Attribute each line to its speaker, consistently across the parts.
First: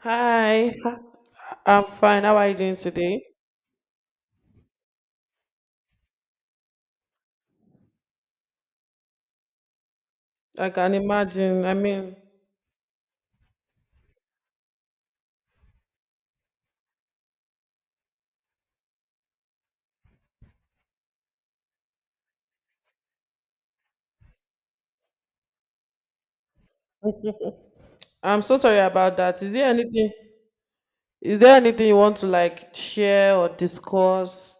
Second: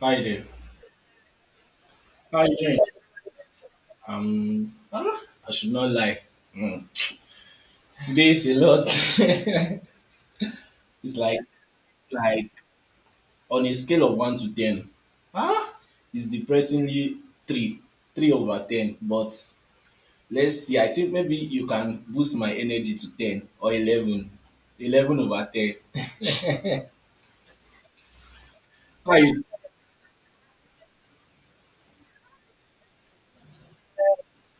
Speaker 1: Hi there.
Speaker 2: Hi. I'm fine. How
Speaker 1: How
Speaker 2: are you
Speaker 1: you
Speaker 2: doing
Speaker 1: doing?
Speaker 2: today?
Speaker 1: Um, ah, I should not lie. Hmm. Today is a lot.
Speaker 2: Like, I can
Speaker 1: it's like
Speaker 2: imagine. I mean,
Speaker 1: like on a scale of 1 to 10. Ah, it's depressingly three, 3 over 10. But let's see. I think maybe you can boost my energy to 10 or 11, 11 over ten.
Speaker 2: I'm so sorry
Speaker 1: How
Speaker 2: about that.
Speaker 1: you?
Speaker 2: Is there anything you want to like share or discuss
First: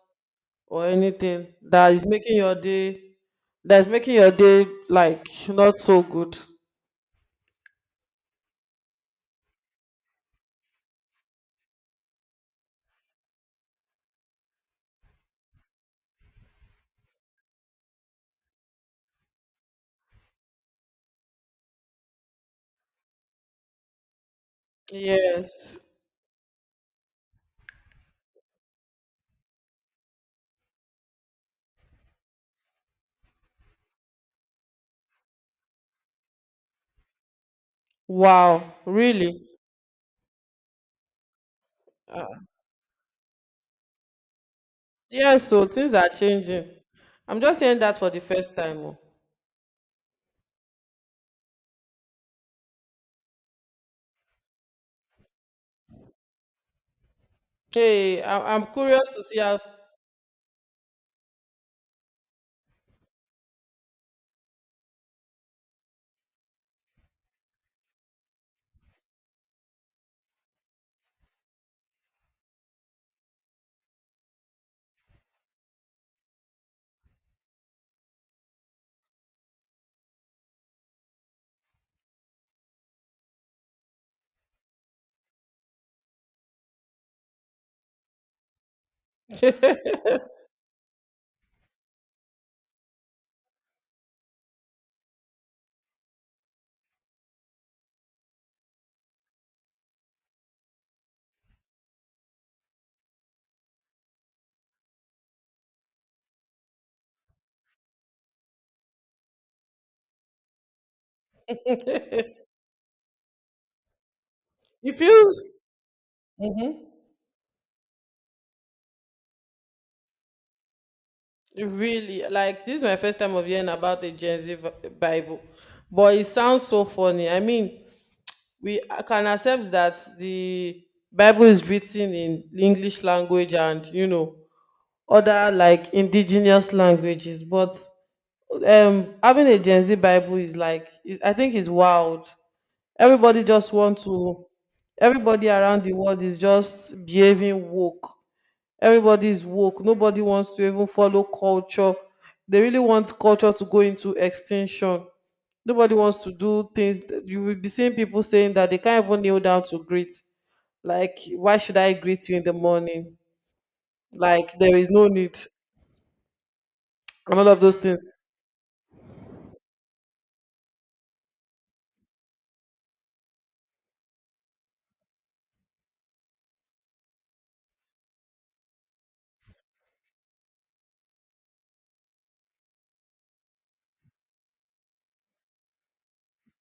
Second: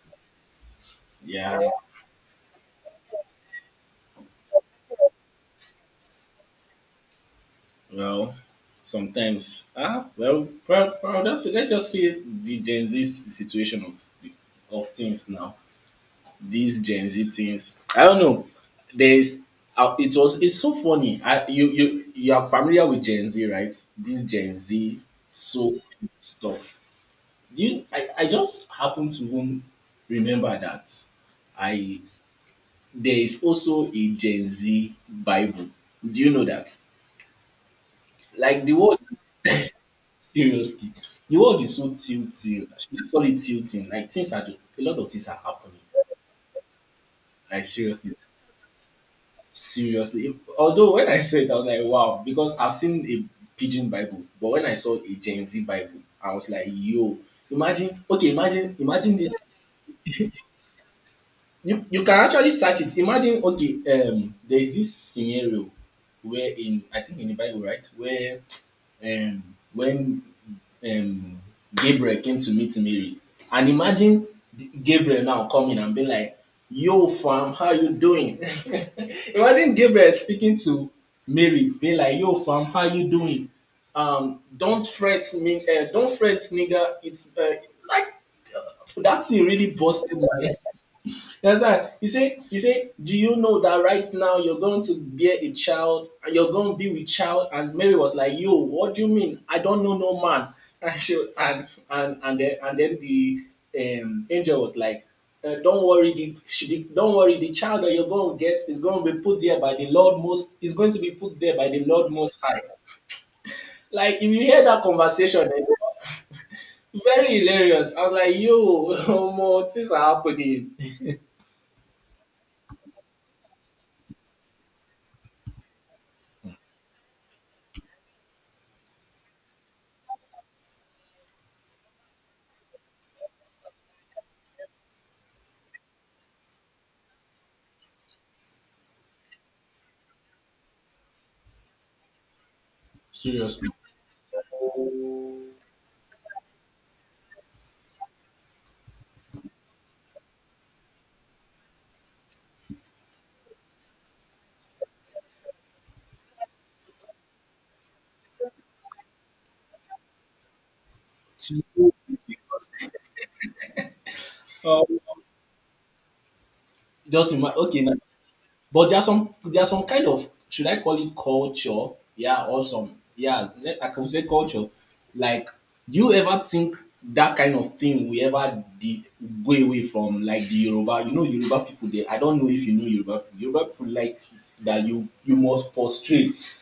Speaker 2: or anything
Speaker 1: Yeah.
Speaker 2: that is making your day, that's making your day like not so good?
Speaker 1: Well, sometimes. Well, that's it. Let's just see the Gen Z situation of things now. These Gen Z things. I don't know. There's. It was. It's so funny. I, you are familiar with Gen Z, right? This Gen Z so
Speaker 2: Yes.
Speaker 1: stuff. Do you? I just happen to even remember that. I There is also a Gen Z Bible. Do you know that? Like the
Speaker 2: Wow,
Speaker 1: word
Speaker 2: really?
Speaker 1: Seriously, the world is so
Speaker 2: Uh,
Speaker 1: tilting. Should I call it tilting? Like things are just— a lot of things are
Speaker 2: yeah, so
Speaker 1: happening.
Speaker 2: things are changing. I'm just
Speaker 1: Like
Speaker 2: hearing that for
Speaker 1: seriously,
Speaker 2: the first time. Oh.
Speaker 1: seriously. If— although when I saw it, I was like, wow, because I've seen a pigeon Bible, but when I saw a Gen Z Bible, I was like, yo, imagine.
Speaker 2: Hey,
Speaker 1: Okay,
Speaker 2: I'm curious
Speaker 1: imagine
Speaker 2: to
Speaker 1: this.
Speaker 2: see how
Speaker 1: You can actually search it. Imagine. Okay, there is this scenario where in— I think in the Bible, right, where um, when um, Gabriel came to meet Mary. And imagine Gabriel now coming and being like, yo, fam, how you doing? Imagine Gabriel speaking to Mary, being like, yo, fam, how you doing? Don't fret me, don't fret, nigga. It's like that thing really busted my— you understand? He say, do you know that right now you're going to bear a child and you're going to be with child? And Mary was like, yo, what do you mean? I don't know no man. And she, and then the angel was like, don't worry, the, she, the don't worry, the child that you're going to get is going to be put there by the Lord most. Is going to be put there by the Lord Most High. Like if you hear that
Speaker 2: it
Speaker 1: conversation.
Speaker 2: feels.
Speaker 1: Eh, very hilarious. I was like, yo, more things are happening.
Speaker 2: Really, like this is my first time of hearing about the Gen Z Bible, but it sounds so funny. I mean, we can accept that the Bible is written in English language and other like indigenous languages, but having a Gen Z Bible is like I think is wild. Everybody
Speaker 1: Seriously.
Speaker 2: just want to. Everybody around the world is just behaving woke. Everybody is woke. Nobody wants to even follow culture. They really want culture to go into extinction. Nobody wants to do things. You will be seeing people saying that they can't even kneel down to greet. Like, why
Speaker 1: She
Speaker 2: should I
Speaker 1: knows this
Speaker 2: greet you in the
Speaker 1: because
Speaker 2: morning? Like, there is
Speaker 1: um,
Speaker 2: no need.
Speaker 1: just
Speaker 2: And all of those
Speaker 1: okay now.
Speaker 2: things.
Speaker 1: But there's some— there's some kind of— should I call it culture? Yeah, or some— yeah, I can say culture. Like, do you ever think that kind of thing we ever go away from, like, the Yoruba? You know Yoruba people there. I don't know if you know Yoruba people. Yoruba people like that you must prostrate.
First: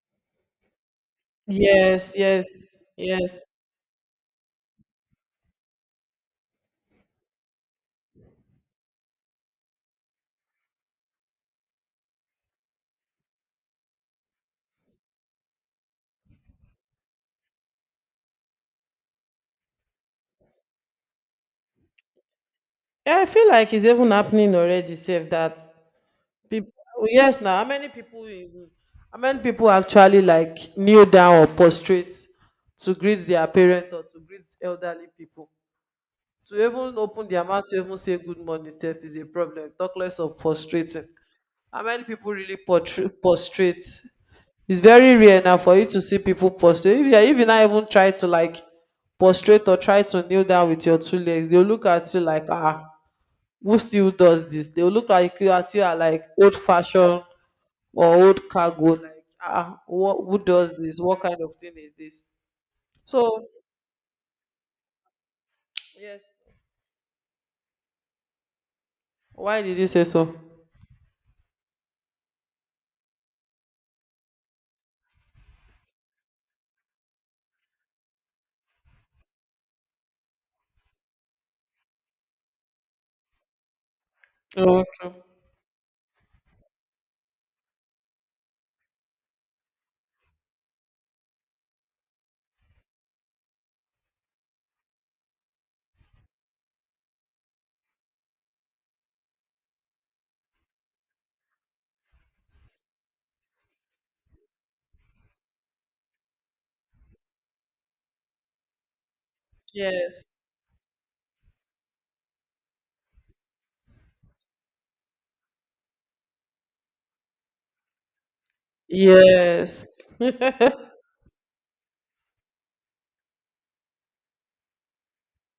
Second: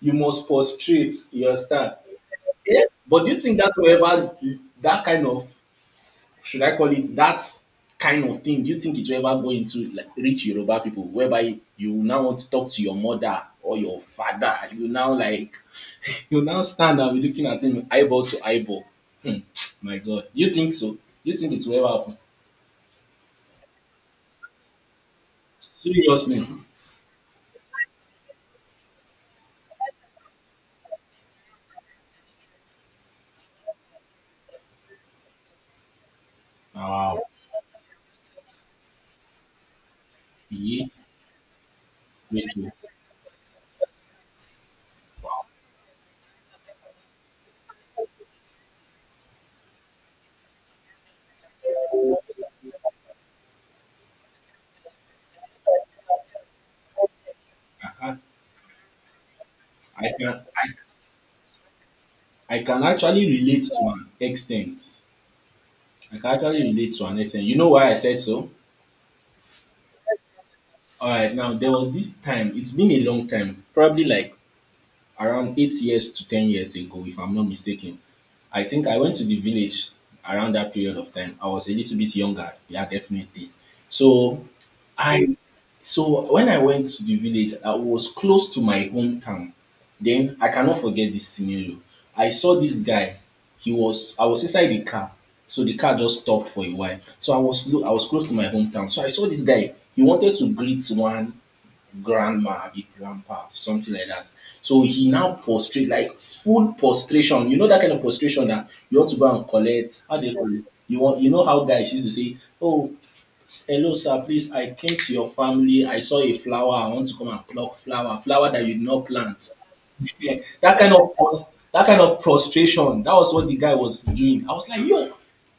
Speaker 1: You must prostrate, you understand?
Speaker 2: Yes, yes,
Speaker 1: Yeah. But do
Speaker 2: yes.
Speaker 1: you think that will ever— that kind of— should I call it— that kind of thing? Do you think it will ever go into like rich Yoruba people whereby you now want to talk to your mother or your father? You now like— you now stand and be looking at him eyeball to eyeball. Hmm, my God. Do you think so? Do you think it will ever happen?
Speaker 2: Yeah, I feel like it's even happening already, save that.
Speaker 1: Seriously.
Speaker 2: People, yes, now how many people, how many people actually like kneel down or prostrate to greet their parent or to greet elderly people? To even
Speaker 1: Wow.
Speaker 2: open their mouth to even say good morning itself is a problem. Talk less of
Speaker 1: Yeah,
Speaker 2: prostrating. How many people
Speaker 1: me
Speaker 2: really
Speaker 1: too.
Speaker 2: prostrate? It's very rare now for you to see people prostrate. If you not even try to like prostrate or try to kneel down with your two legs, they'll look at you like, ah, who still does this? They'll look like you at you are like old fashioned
Speaker 1: I,
Speaker 2: or
Speaker 1: I
Speaker 2: old cargo like, ah,
Speaker 1: I
Speaker 2: what,
Speaker 1: can
Speaker 2: who
Speaker 1: I,
Speaker 2: does this, what kind of thing is this?
Speaker 1: I can actually
Speaker 2: So.
Speaker 1: relate to an extent. I
Speaker 2: Yes.
Speaker 1: can actually relate to an extent. You know why I said so?
Speaker 2: Why did you say so?
Speaker 1: All right, now there was this time, it's been a long time, probably like around 8 years to 10 years ago, if I'm not mistaken. I think I went to the village around that period of time. I was a little bit younger, yeah, definitely. So
Speaker 2: Okay.
Speaker 1: I So when I went to the village, I was close to my hometown. Then I cannot forget this scenario. I saw this guy. He was I was inside the car, so the car just stopped for a while. So I was I was close to my hometown. So I saw this guy. He wanted to greet one grandma, big grandpa, something like that. So he now prostrate, like full prostration. You know that kind of prostration that you want to go and collect. How do
Speaker 2: Yes,
Speaker 1: you call it? You want— you know how guys used to say, oh, hello sir, please, I came to your family, I saw a flower, I want to come and pluck flower, flower that you did not plant.
Speaker 2: yes.
Speaker 1: Yeah, that kind of that kind of prostration, that was what the guy was doing. I was like, yo,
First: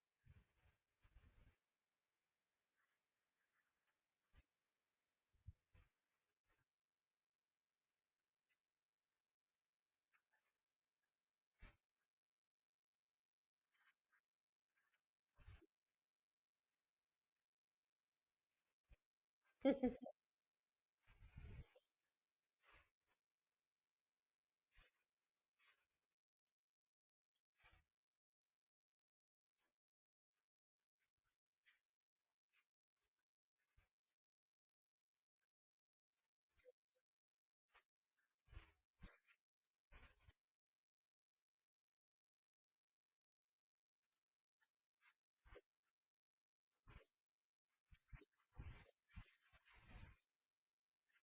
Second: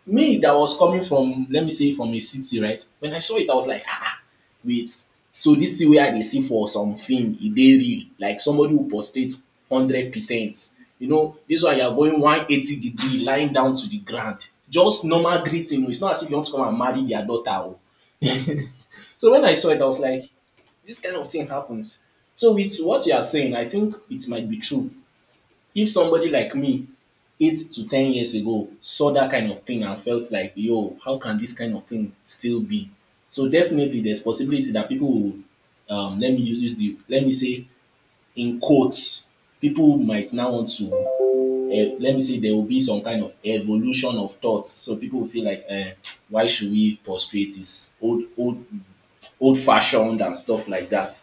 Speaker 1: me that was coming from, let me say, from a city, right? When I saw it, I was like, ah, ah, wait. So this thing where I dey see for something film, e dey real. Like somebody who prostrate 100%. You know, this one you are going 180 degree, lying down to the ground. Just normal greeting. Oh. It's not as if you want to come and marry their daughter. Oh. So when I saw it, I was like, this kind of thing happens. So with what you are saying, I think it might be true if somebody like me 8 to 10 years ago saw that kind of thing and felt like, yo, how can this kind of thing still be? So definitely there's possibility that people will let me use— the let me say, in quotes, people might now want to— let me say, there will be some kind of evolution of thoughts, so people will feel like, why should we prostrate this— old, old fashioned and stuff like that.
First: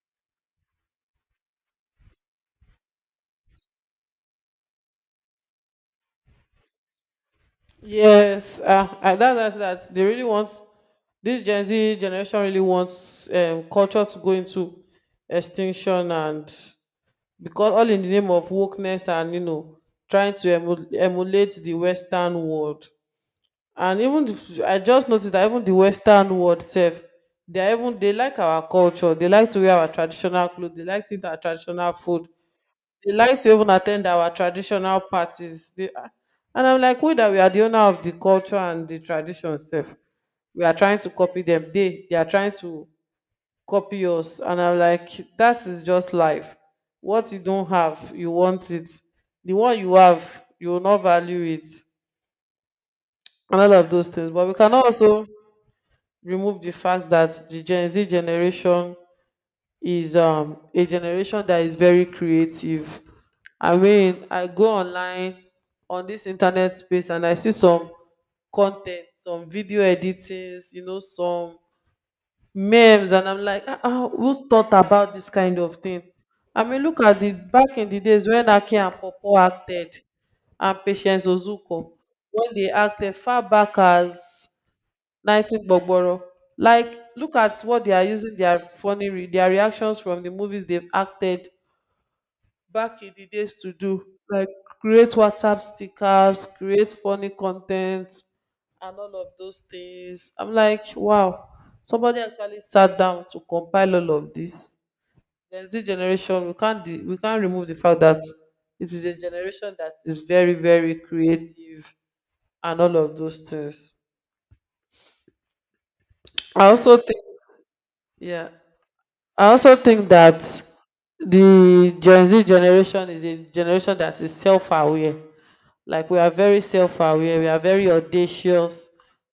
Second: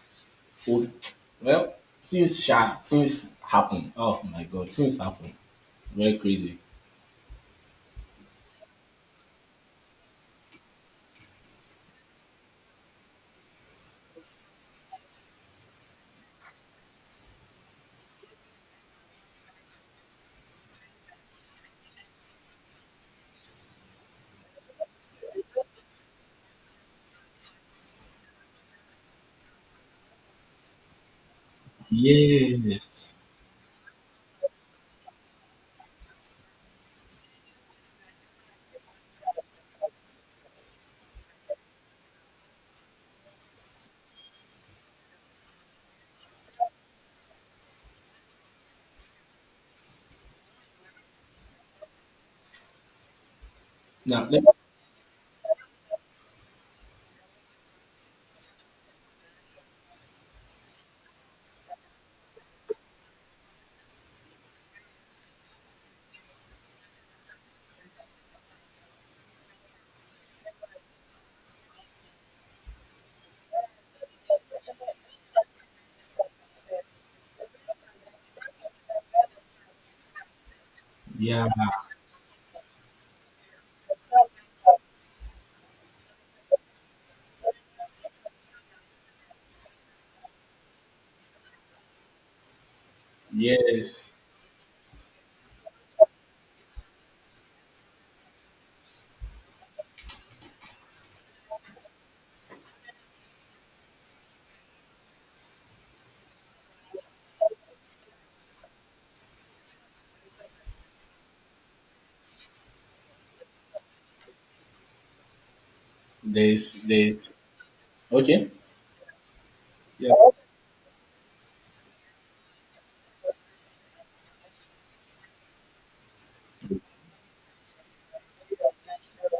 Speaker 1: Old— well, things sha, things happen. Oh my god, things happen. Very crazy.
Speaker 2: Yes. Ah, that's that they really want. This Gen Z generation really wants, culture to go into extinction. And because all in the name of wokeness and trying to emulate the Western world. And even I just noticed that even the Western world sef, they are even they like our culture. They like to wear our traditional clothes, they like to eat our traditional food, they
Speaker 1: Yes.
Speaker 2: like to even attend our traditional parties, and I'm like, we that we are the owner of the culture and the tradition stuff. We are trying to copy them. They are trying to copy us. And I'm like, that is just life. What you don't have, you want it. The one you have, you will not value it. And all of those
Speaker 1: Now,
Speaker 2: things.
Speaker 1: let—
Speaker 2: But we can also remove the fact that the Gen Z generation is a generation that is very creative. I mean, I go online on this internet space and I see some content, some video editings, some memes, and I'm like, ah, ah, who's thought about this kind of thing? I mean, look at the back in the days when Aki and Popo acted and Patience
Speaker 1: yeah.
Speaker 2: Ozuko, when they acted far back as 19 gbogboro, like look at what they are using their funny their reactions from the movies they've acted back in the days to do
Speaker 1: Yes,
Speaker 2: like create WhatsApp stickers, create funny content and all of those things. I'm like, wow, somebody actually sat down to compile all of this. Gen Z generation, we can't we can't remove the fact that it is a generation that is very very creative and all of those things. i also think
Speaker 1: there's—
Speaker 2: yeah
Speaker 1: okay,
Speaker 2: I also think
Speaker 1: yeah,
Speaker 2: that the Gen Z generation is a generation that is self aware. Like we are very self aware, we are very audacious.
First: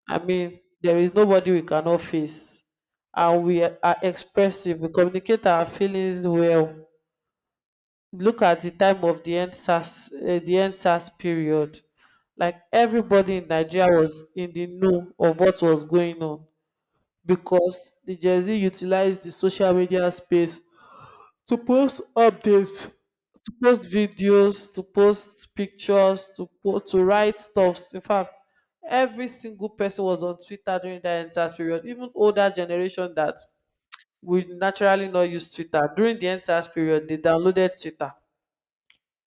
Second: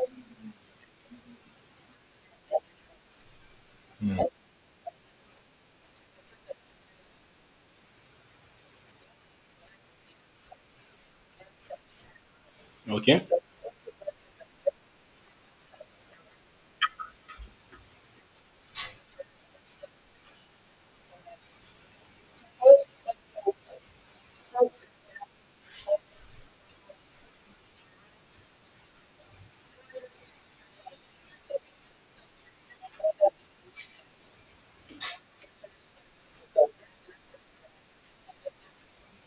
Speaker 2: I mean, there is nobody we cannot face. And we are
Speaker 1: mm.
Speaker 2: expressive, we communicate our feelings well. Look at the time of the NSAS, the NSAS period. Like
Speaker 1: Okay,
Speaker 2: everybody in Nigeria was in the know of what was going on because the Gen Z utilized the social media space to post updates, to post videos, to post pictures, to post, to write stuffs. In fact, every single person was on Twitter during that entire period. Even older generation that will naturally not use Twitter, during the entire period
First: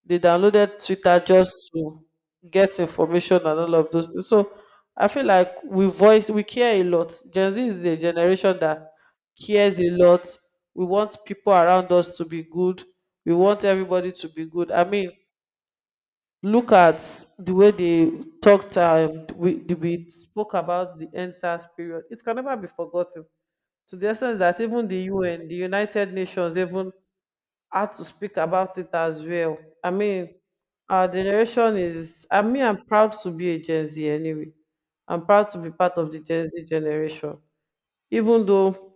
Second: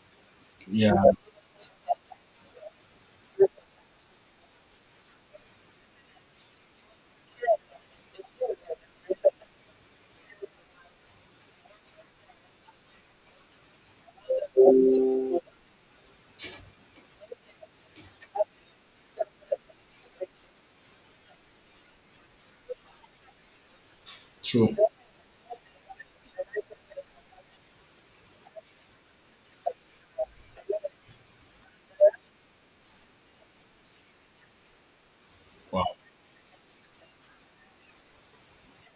Speaker 2: they downloaded
Speaker 1: yeah.
Speaker 2: Twitter just to get information and all of those things. So I feel like we care a lot. Gen Z is a generation that cares a lot. We want people around us to be good. We want everybody to be good. I mean, look at the way they talked. We spoke about the NSAS period. It can never be forgotten. To the essence that
Speaker 1: True.
Speaker 2: even the UN, the United Nations, even had to speak about it as well. I mean, our generation is, I mean, I'm proud to be a Gen Z anyway. I'm proud to be
Speaker 1: Wow,
Speaker 2: part of the Gen Z generation, even though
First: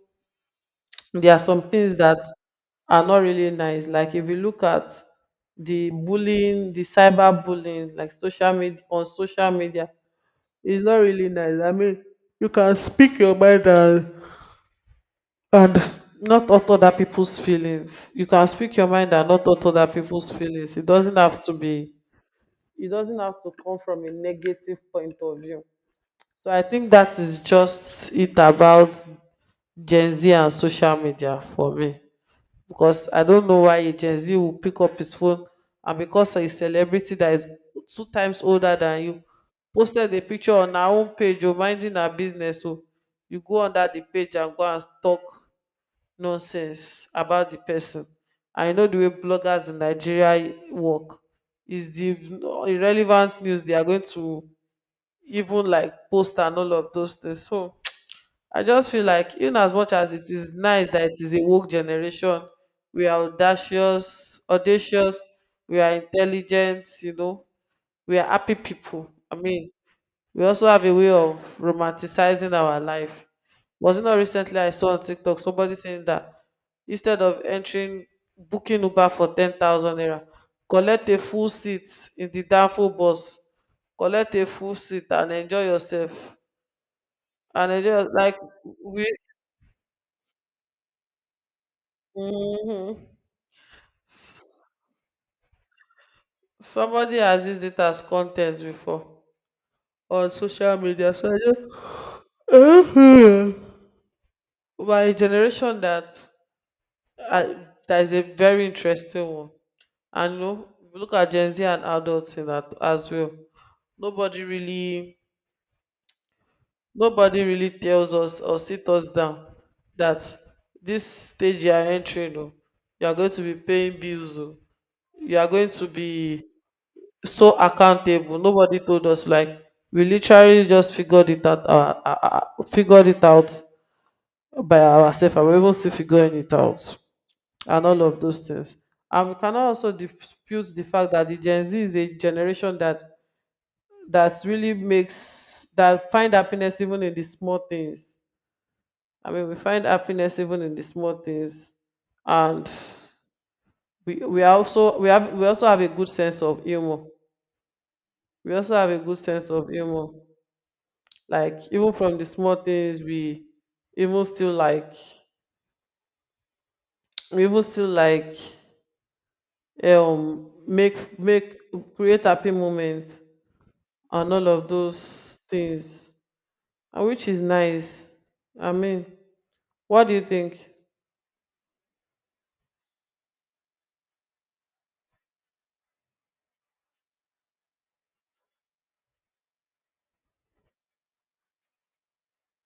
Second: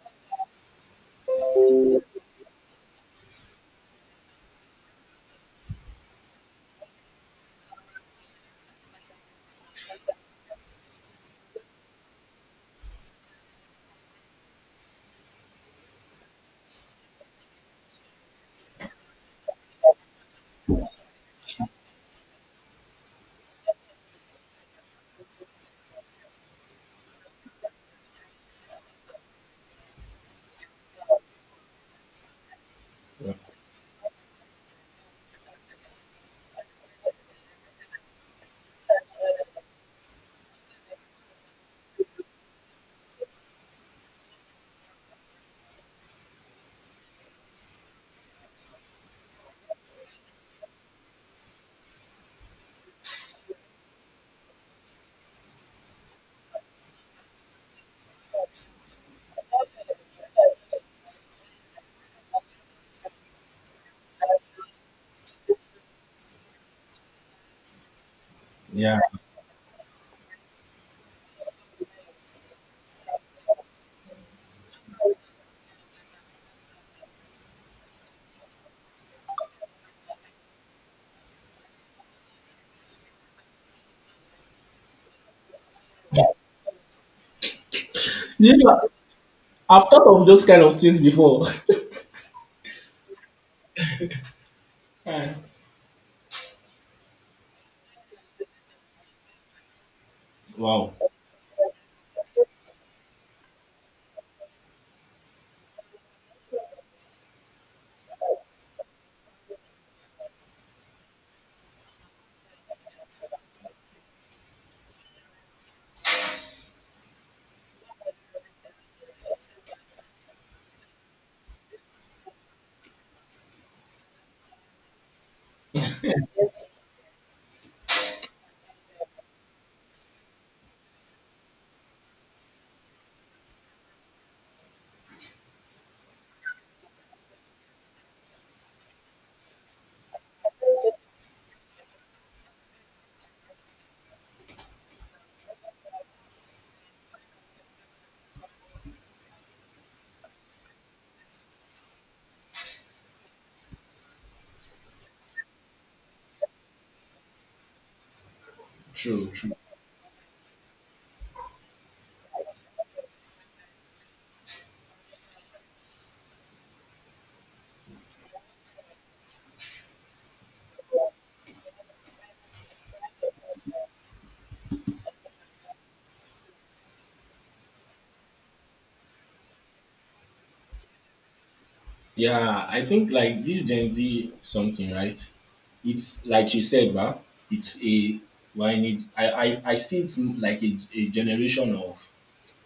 Speaker 2: there are some things that are not really nice. Like if you look at the bullying, the cyber bullying, like social media on social media, it's not really nice. I mean, you can speak your mind and not hurt other people's feelings. You can speak your mind and not hurt other people's feelings. It doesn't have to be, it doesn't have to come from a negative point of view. So I think that is just it about Gen Z and social media for me. Because I
Speaker 1: yeah.
Speaker 2: don't know why a Gen Z will pick up his phone and because a celebrity that is two times older than you posted a picture on her own page, or minding her business. So you go under the page and go and stalk nonsense about the person. I know the way bloggers in Nigeria work is the irrelevant news they are going to even like post and all of those things. So I just feel like in as much as it is nice that it is a woke generation, we are audacious, audacious, we are intelligent, we are happy
Speaker 1: Yeah.
Speaker 2: people. I mean, we also have a way of romanticizing our life. Was it not recently I saw on TikTok somebody saying that instead of entering booking Uber for 10,000 naira, collect a full seat in the downfall bus, collect a full seat and enjoy yourself. And enjoy like
Speaker 1: You know,
Speaker 2: we.
Speaker 1: I've thought of those kind of things before.
Speaker 2: Mhm. S-
Speaker 1: Eh.
Speaker 2: Somebody has used it as content before on social
Speaker 1: Wow,
Speaker 2: media. So I just Mhm. By a generation Uh, that is a very interesting one. And if you look at Gen Z and adults in that as well. Nobody really, nobody really tells us or sit us down that this stage you are entering, oh, you are going to be paying bills, oh, you are going to be so accountable. Nobody told us like we literally just figured it out by ourselves, and we're even still figuring it out. And all of those things. And we cannot also dispute the fact that the Gen Z is a generation that really makes that find happiness even in the small things. I mean, we find happiness even in the small things, and we are also we have we also have a good sense of humor. We also have a good
Speaker 1: true,
Speaker 2: sense
Speaker 1: true.
Speaker 2: of humor. Like even from the small things, even still like we even still make make create happy moments and all of those things, and which is nice. I mean, what do you think?
Speaker 1: Yeah, I think like this Gen Z something, right? It's like you said, right? It's a— why need I, I see it's like a generation of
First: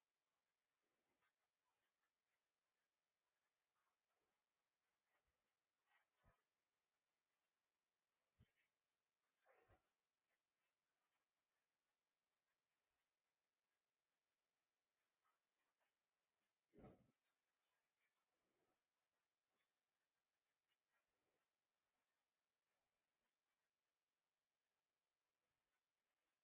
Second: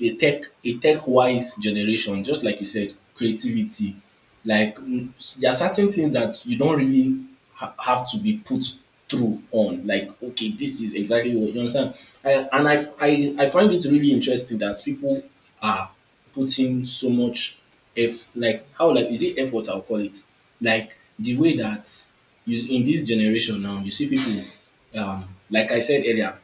Speaker 1: a tech— a tech wise generation, just like you said, creativity. Like mm, there are certain things that you don't really have to be put through on. Like okay, this is exactly what— you understand. I, and I, f- I find it really interesting that people are putting so much eff like how— like is it effort I'll call it. Like the way that you— in this generation now you see people um like I said earlier,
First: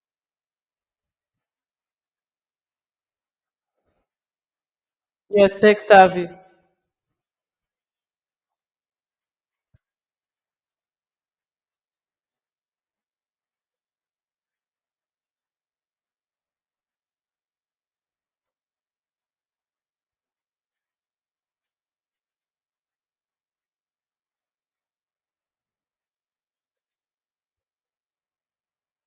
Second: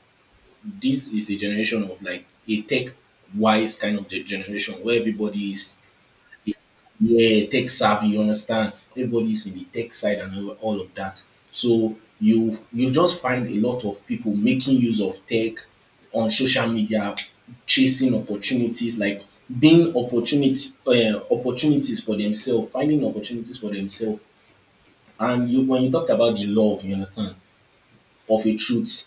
Speaker 1: this is a generation of like a tech wise kind of generation where
Speaker 2: Yeah,
Speaker 1: everybody is—
Speaker 2: tech savvy.
Speaker 1: yeah, tech savvy, you understand, everybody is in the tech side and all of that. So you— you just find a lot of people making use of tech on social media, chasing opportunities, like being opportunity— opportunities for themselves, finding opportunities for themselves. And you— when you talk about the love, you understand, of a truth,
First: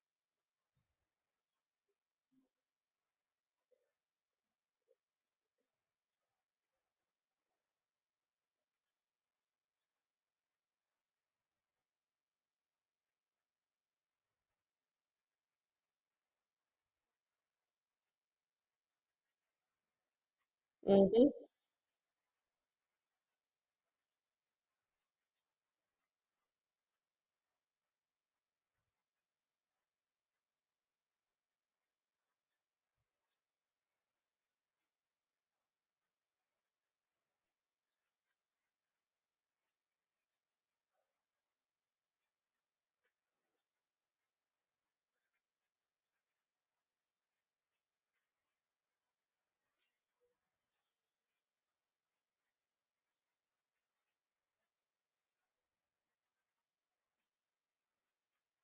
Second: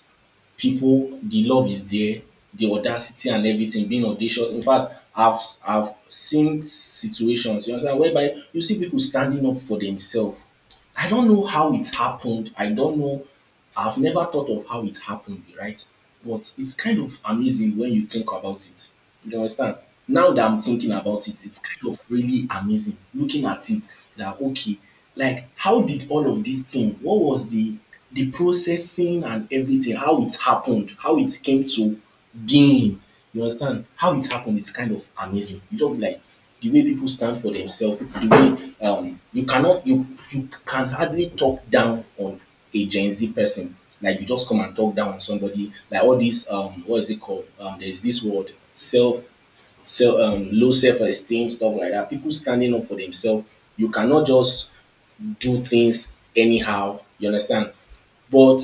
Speaker 1: the love is there, the audacity and everything, being audacious. In fact, I've seen situations, you understand, whereby you see people standing up for themselves. I don't know how it happened. I don't know. I've never thought of how it happened, right? But it's kind of amazing when you think about it. You understand? Now that I'm thinking
Speaker 2: Mm-hmm,
Speaker 1: about it, it's kind of really amazing looking at it, that okay, like how did all of this thing, what was the— the processing and everything, how it happened, how it came to being. You understand? How it happened is kind of amazing. You just be like, the way people stand for themselves, the way— you cannot, you can hardly talk down on a Gen Z person. Like you just come and talk down on somebody. Like all these, what is it called? There's this word, self, low self esteem, stuff like that. People standing up for themselves. You cannot just do things anyhow. You understand? But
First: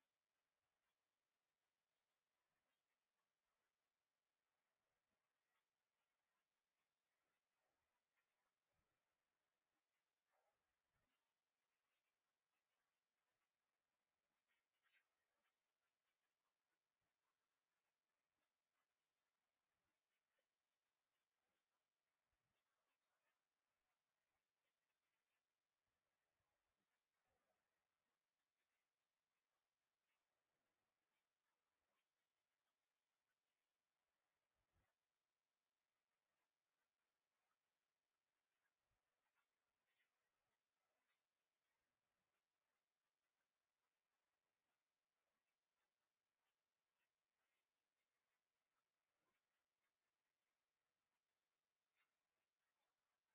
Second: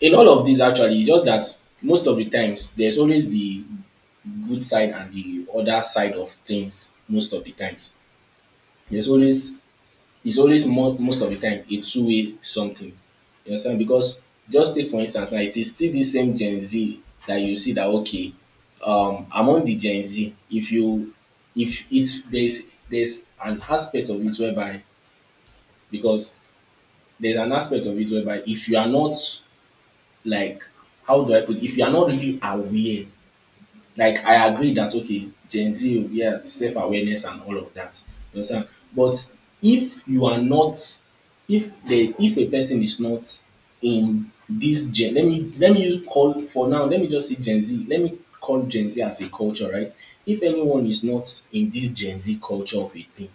Speaker 1: in all of this, actually, it's just that most of the times there's always the good side and the other side of things. Most of the times, there's always— it's always more— most of the time a two-way something. You understand? Because just take for instance now, it is still the same Gen Z that you see that okay, among the Gen Z, if you— if it's there's— there's an aspect of it whereby— because there's an aspect of it whereby if you are not like— how do I put it? If you are not really aware— like I agree that okay, Gen Z, yeah, self awareness and all of that. You understand? But if you are not, if the— if a person is not in this gen, let me— let me use— call for now. Let me just say Gen Z. Let me call Gen Z as a culture, right? If anyone is not in this Gen Z culture of a thing,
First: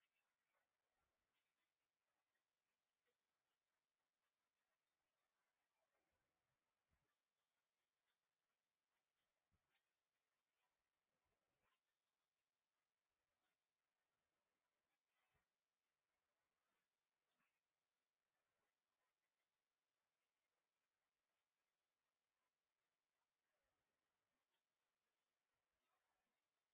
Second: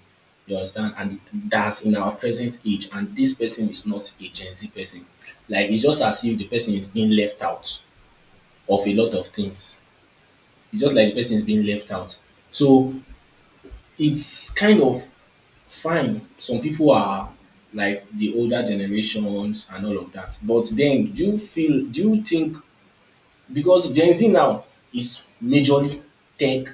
Speaker 1: you understand, and that's in our present age, and this person is not a Gen Z person, like it's just as if the person is being left out of a lot of things, it's just like the person is being left out. So it's kind of fine. Some people are like the older generations and all of that. But then do you think, because Gen Z now is majorly tech,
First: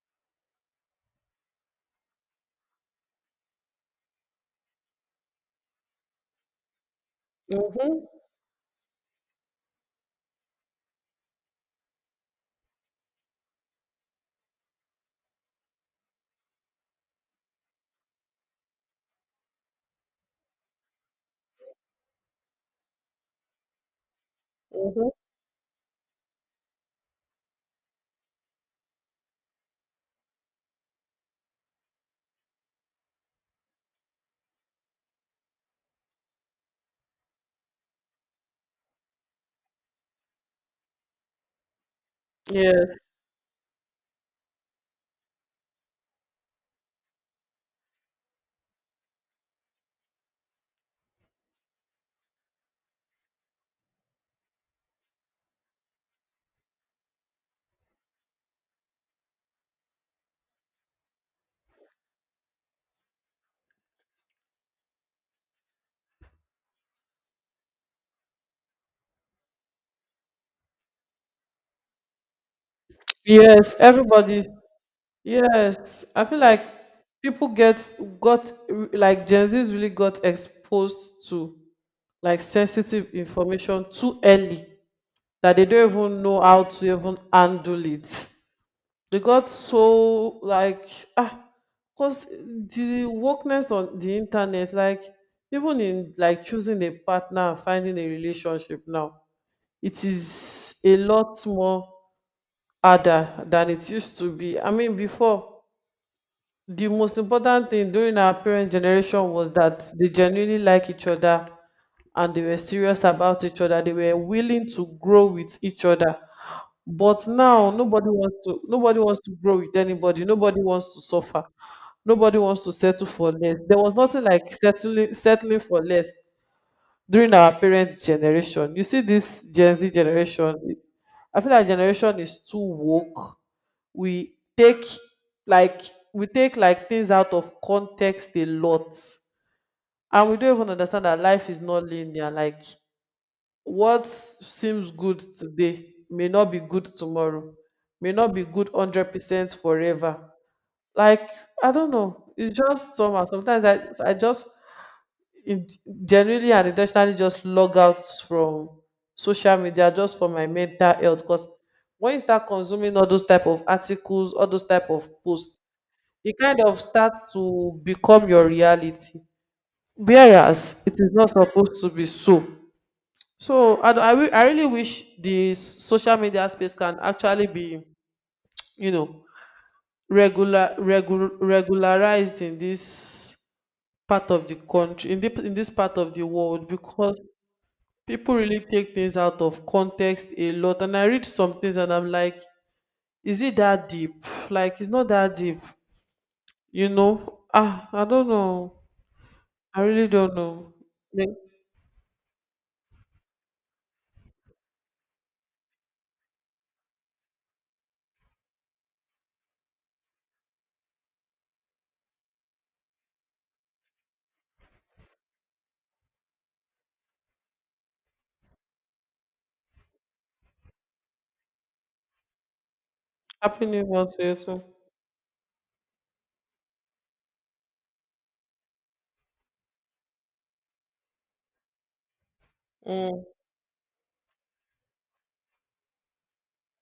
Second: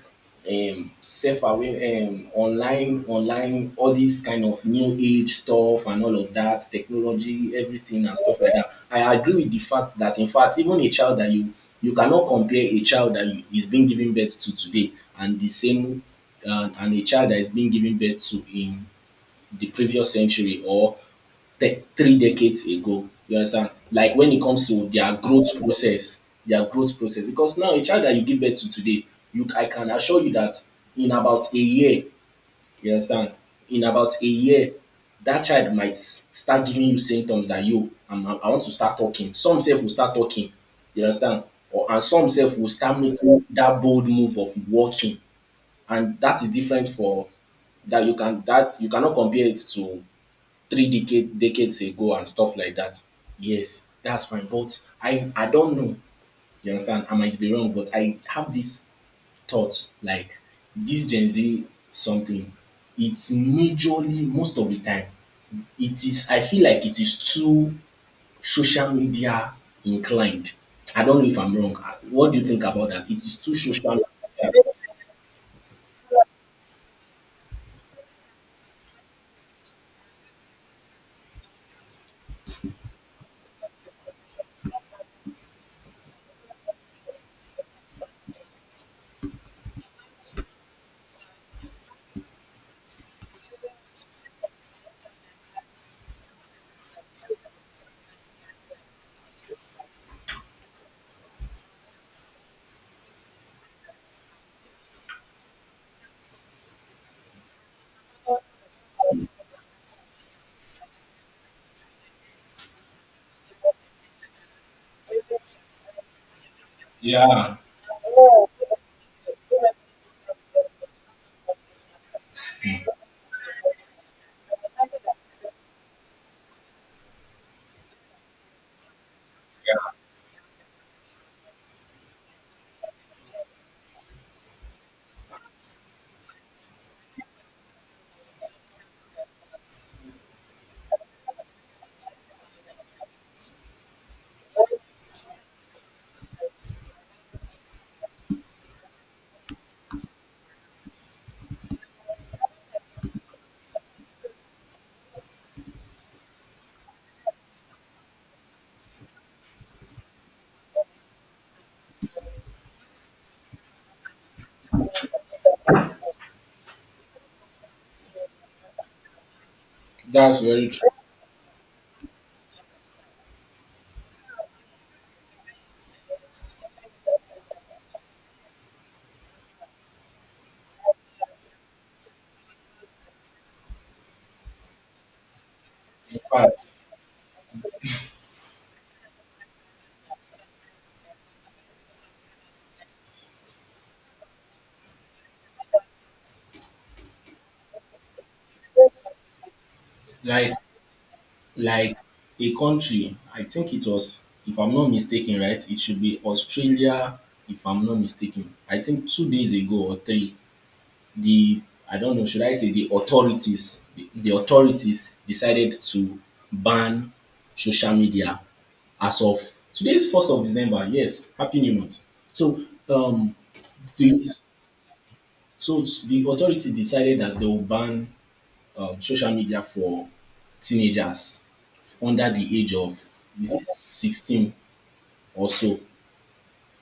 Speaker 1: self-aware, online, all this kind of new age stuff and all of that, technology,
Speaker 2: mm-hmm,
Speaker 1: everything and stuff like that. I agree with the fact that, in fact, even a child that you cannot compare a child that, you, is being given birth to today and the same and a child that is being given birth to in the previous century or three decades ago. You understand? Like when it comes to
Speaker 2: mm-hmm.
Speaker 1: their growth process, their growth process. Because now a child that you give birth to today, you I can assure you that in about a year, you understand? In about a year, that child might start giving you symptoms that I want to start talking. Some self will start talking. You understand? Or and some self will
Speaker 2: Yes,
Speaker 1: start making that bold move of walking. And that is different for that you cannot compare it to decades ago and stuff like that, yes, that's fine. But I don't know. You understand? I might be wrong, but I have these thoughts like this Gen Z something. It's majorly most of the time. It is. I feel like it is too social media inclined. I don't know if I'm wrong. What do you think about that? It is too
Speaker 2: yes,
Speaker 1: social.
Speaker 2: everybody.
Speaker 1: Media.
Speaker 2: Yes, I feel like people get got like Gen Z's really got exposed to like sensitive information too early that they don't even know how to even handle it. They got so like, ah, because the wokeness on the internet like even in like choosing a partner and finding a relationship now it is a lot more harder than it used to be. I mean, before, the most important thing during our parent generation was that they genuinely like each other and they were serious about each other. They were willing to grow with each other. But
Speaker 1: Yeah.
Speaker 2: now nobody wants to grow with anybody. Nobody wants to suffer. Nobody wants to
Speaker 1: Yeah,
Speaker 2: settle for less. There was nothing like settling for less during our parents' generation. You see this Gen Z generation, I feel like generation is too woke. We take like we take like things out of context a lot. And we don't even understand that life is not linear. Like what seems good today may not be good tomorrow, may not be good 100% forever. Like, I don't know. It's just somehow. Sometimes I just in, generally and intentionally just log out from social media just for my mental health. Because when you start consuming all those type of articles, all those type of posts, it kind of starts to become your reality.
Speaker 1: that's very
Speaker 2: Whereas
Speaker 1: true.
Speaker 2: it is not supposed to be so. So I really wish the social media space can actually be, you know, regularized in this part of the country, in this part of
Speaker 1: In
Speaker 2: the world,
Speaker 1: fact,
Speaker 2: because people really take things out of context a lot. And I read some things and I'm like, is it that deep? Like, it's not that deep, you know? I don't know. I really don't
Speaker 1: like
Speaker 2: know. Like,
Speaker 1: like a country, I think it was, if I'm not mistaken, right? It should be Australia, if I'm not mistaken. I think 2 days ago or three, the I don't know, should I say the authorities decided to ban social media as of today's December 1st. Yes, happy new month. So um,
Speaker 2: Happy New Year to
Speaker 1: the
Speaker 2: you too.
Speaker 1: so the authority decided that they will ban social media for teenagers under the age of,
Speaker 2: Mm.
Speaker 1: is it 16 or so?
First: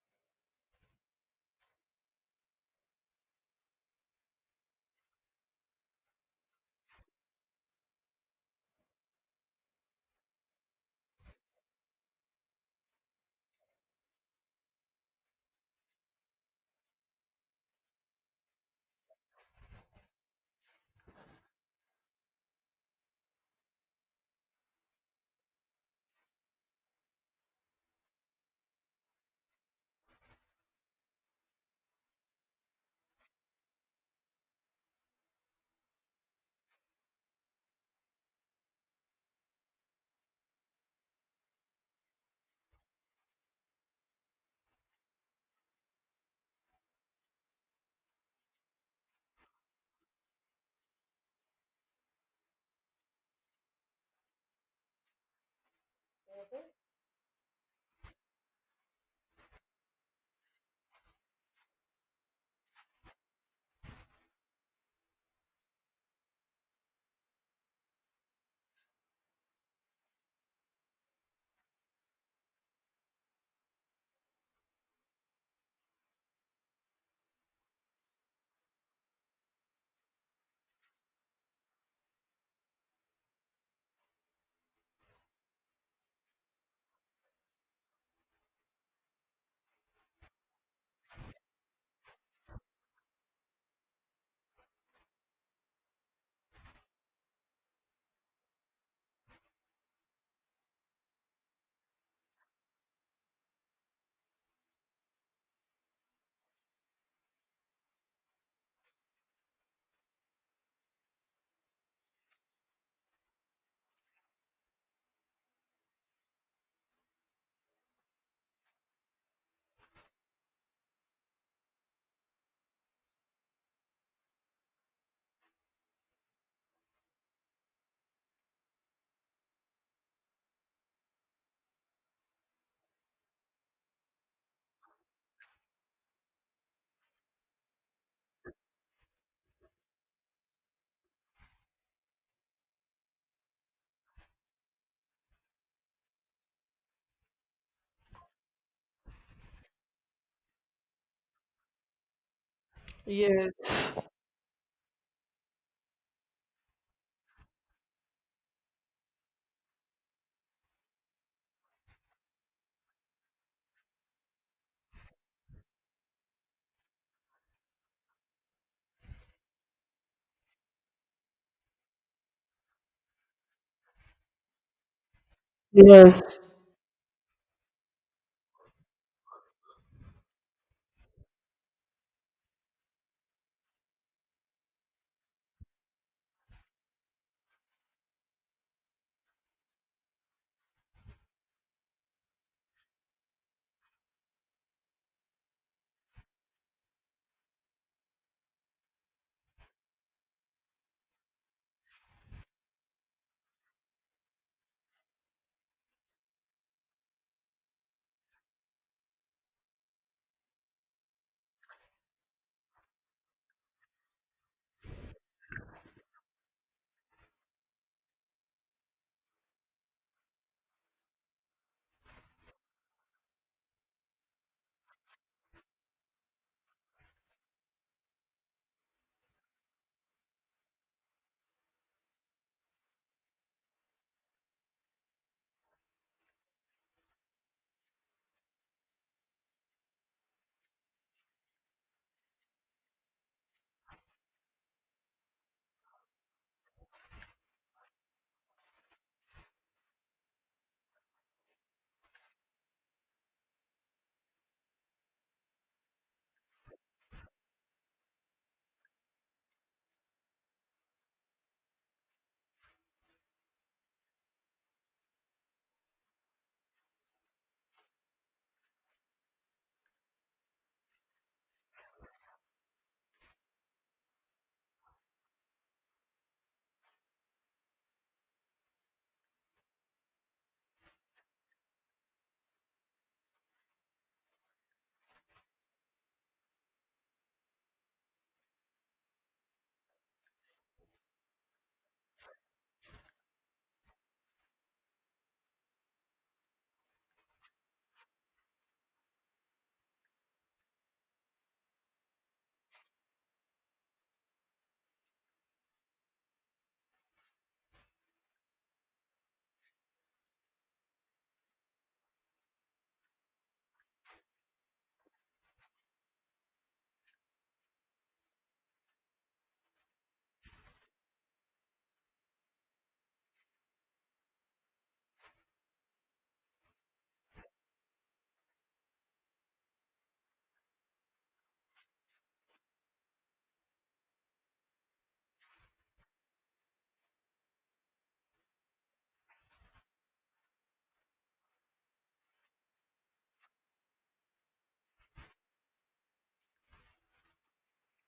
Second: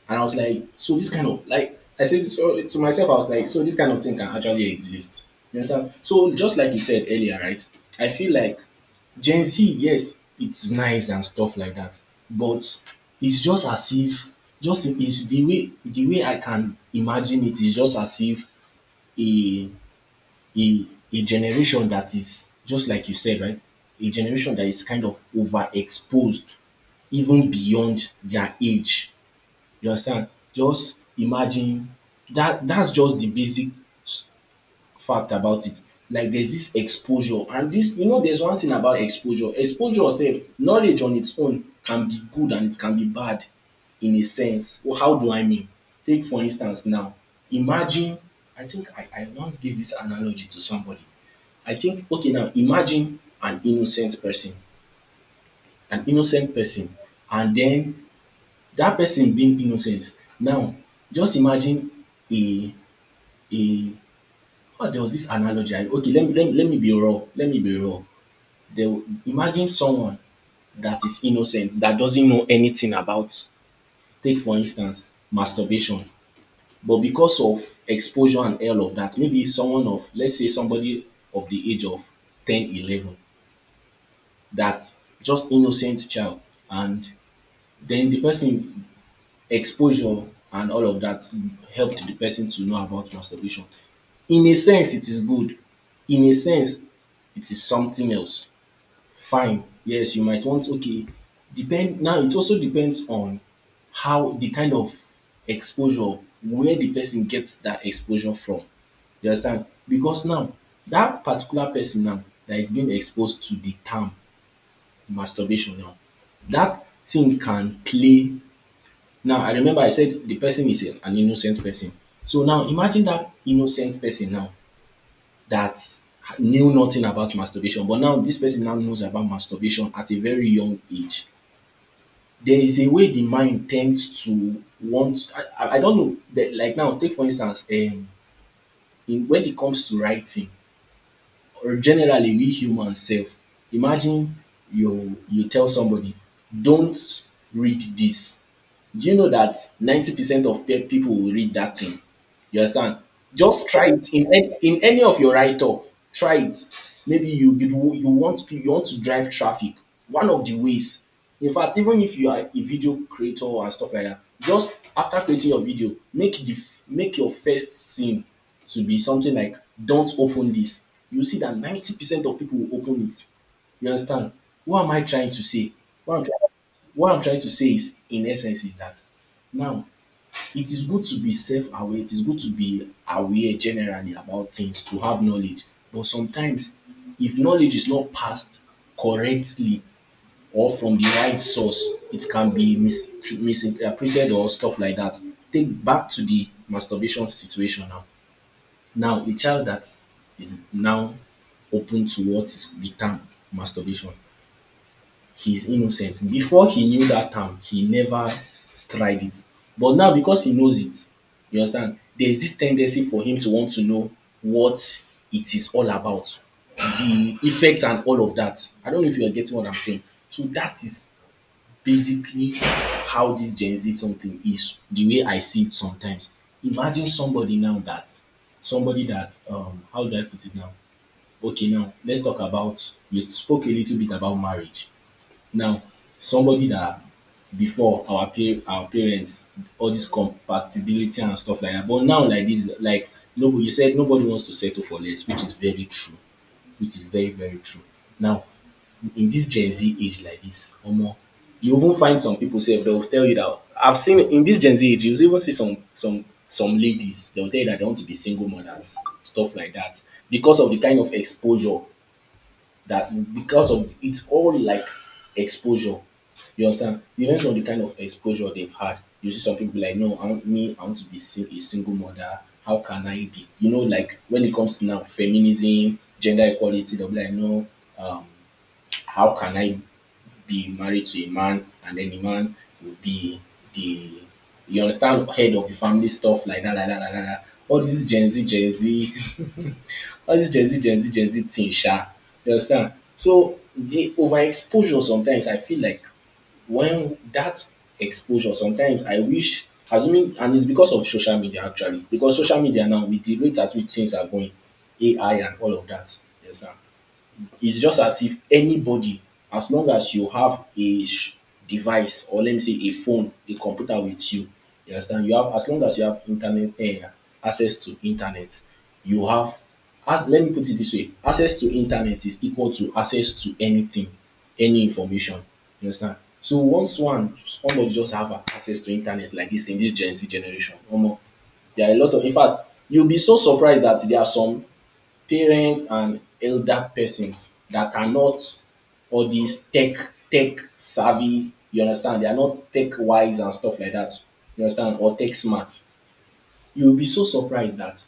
Speaker 1: And I was like, so this kind of, like, I said so to myself, I was like, so this kind of thing can actually exist. You understand? So, just like you said earlier, right? I feel like Gen Z, yes, it's nice and stuff like that, but it's just as if, just, it's the way, the way I can imagine it is just as if a a, a generation that is, just like you said, right? A generation that is kind of overexposed, even beyond their age. You understand? Just imagine that that's just the basic s- fact about it. Like there's this exposure, and this, you know, there's one thing about exposure. Exposure, say, knowledge on its own can be good and it can be bad in a sense. Well, how do I mean? Take, for instance, now, imagine, I think I once gave this analogy to somebody. I think, okay, now imagine an innocent person, an innocent person, and then that person being innocent now, just imagine a a ah there was this analogy I, okay, let me be raw, let me be raw there. Imagine someone that is innocent, that doesn't know anything about, take for instance, masturbation, but because of exposure and all of that, maybe someone of, let's say somebody of the age of 10, 11 that, just innocent child, and then the person, exposure and all of that, helped the person to know about masturbation. In a sense it is good, in a sense it is something else. Fine, yes, you might want, okay, depend, now it also depends on how, the kind of exposure, where the person gets that exposure from. You understand? Because now that particular person now that is being exposed to the term masturbation now, that thing can play, now I remember I said the person is an innocent person. So now imagine that innocent person now that knew nothing about masturbation, but now this person now knows about masturbation at a very young age. There is a way the mind tends to want, I don't know, de, like now take for instance, in, when it comes to writing, or generally we humans self. Imagine you, you tell somebody, don't read this. Do you know that 90% of people will read that thing? You understand? Just try it
Speaker 2: Yes.
Speaker 1: in any of your write up. Try it. Maybe you want you want to drive traffic. One of the ways. In fact, even if you are a video creator and stuff like that, just after creating your video, make the make your first scene to be something like, "Don't open this." You see that 90% of people will open it, you understand? What am I trying to say? What I'm trying,
Speaker 2: Yes.
Speaker 1: what I'm trying to say is, in essence, is that now it is good to be self aware, it is good to be aware generally about things, to have knowledge. But sometimes, if knowledge is not passed correctly or from the right source, it can be misinterpreted or stuff like that. Take back to the masturbation situation now. Now, a child that is now open to what is the term masturbation, he's innocent. Before he knew that term, he never tried it. But now because he knows it, you understand, there's this tendency for him to want to know what it is all about, the effect and all of that. I don't know if you're getting what I'm saying. So that is basically how this Gen Z something is, the way I see it sometimes. Imagine somebody now that, somebody that, how do I put it now? Okay, now let's talk about, you spoke a little bit about marriage. Now, somebody that, before our our parents, all this compatibility and stuff like that. But now like this, like no, you said nobody wants to settle for less, which is very true. Which is very, very true. Now, in this Gen Z age like this, Omo, you even find some people say they'll tell you that, I've seen, in this Gen Z age, you even see some ladies, they'll tell you that they want to be single mothers, stuff like that. Because of the kind of exposure, that because of, it's all like exposure. You understand? Depends on the kind of exposure they've had. You see some people like, no, I want to be a single mother. How can I be? You know, like when it comes to now feminism, gender equality, they'll be like, no, um, how can I be married to a man, and then the man will be the, you understand, head of the family, stuff like that, like that, like that. Like that. All this Gen Z, Gen Z, all this Gen Z, Gen Z, Gen Z thing, sha. You understand? So the overexposure, sometimes I feel like when that exposure, sometimes I wish, assuming, and it's because of social media actually, because social media now, with the rate at which things are going, AI and all of that, you understand? It's just as if anybody, as long as you have a device, or let me say a phone, a computer with you, you understand, you have, as long as you have internet, access to internet, you have, as, let me put it this way, access to internet is equal to access to anything, any information, you understand. So once, one, somebody just have access to internet like dis in dis Gen Z generation, omo, there are a lot of, in fact, you'll be so surprised dat there are some parents and elder persons that are not all these tech savvy. You understand? They are not tech wise and stuff like that. You understand? Or tech smart. You will be so surprised that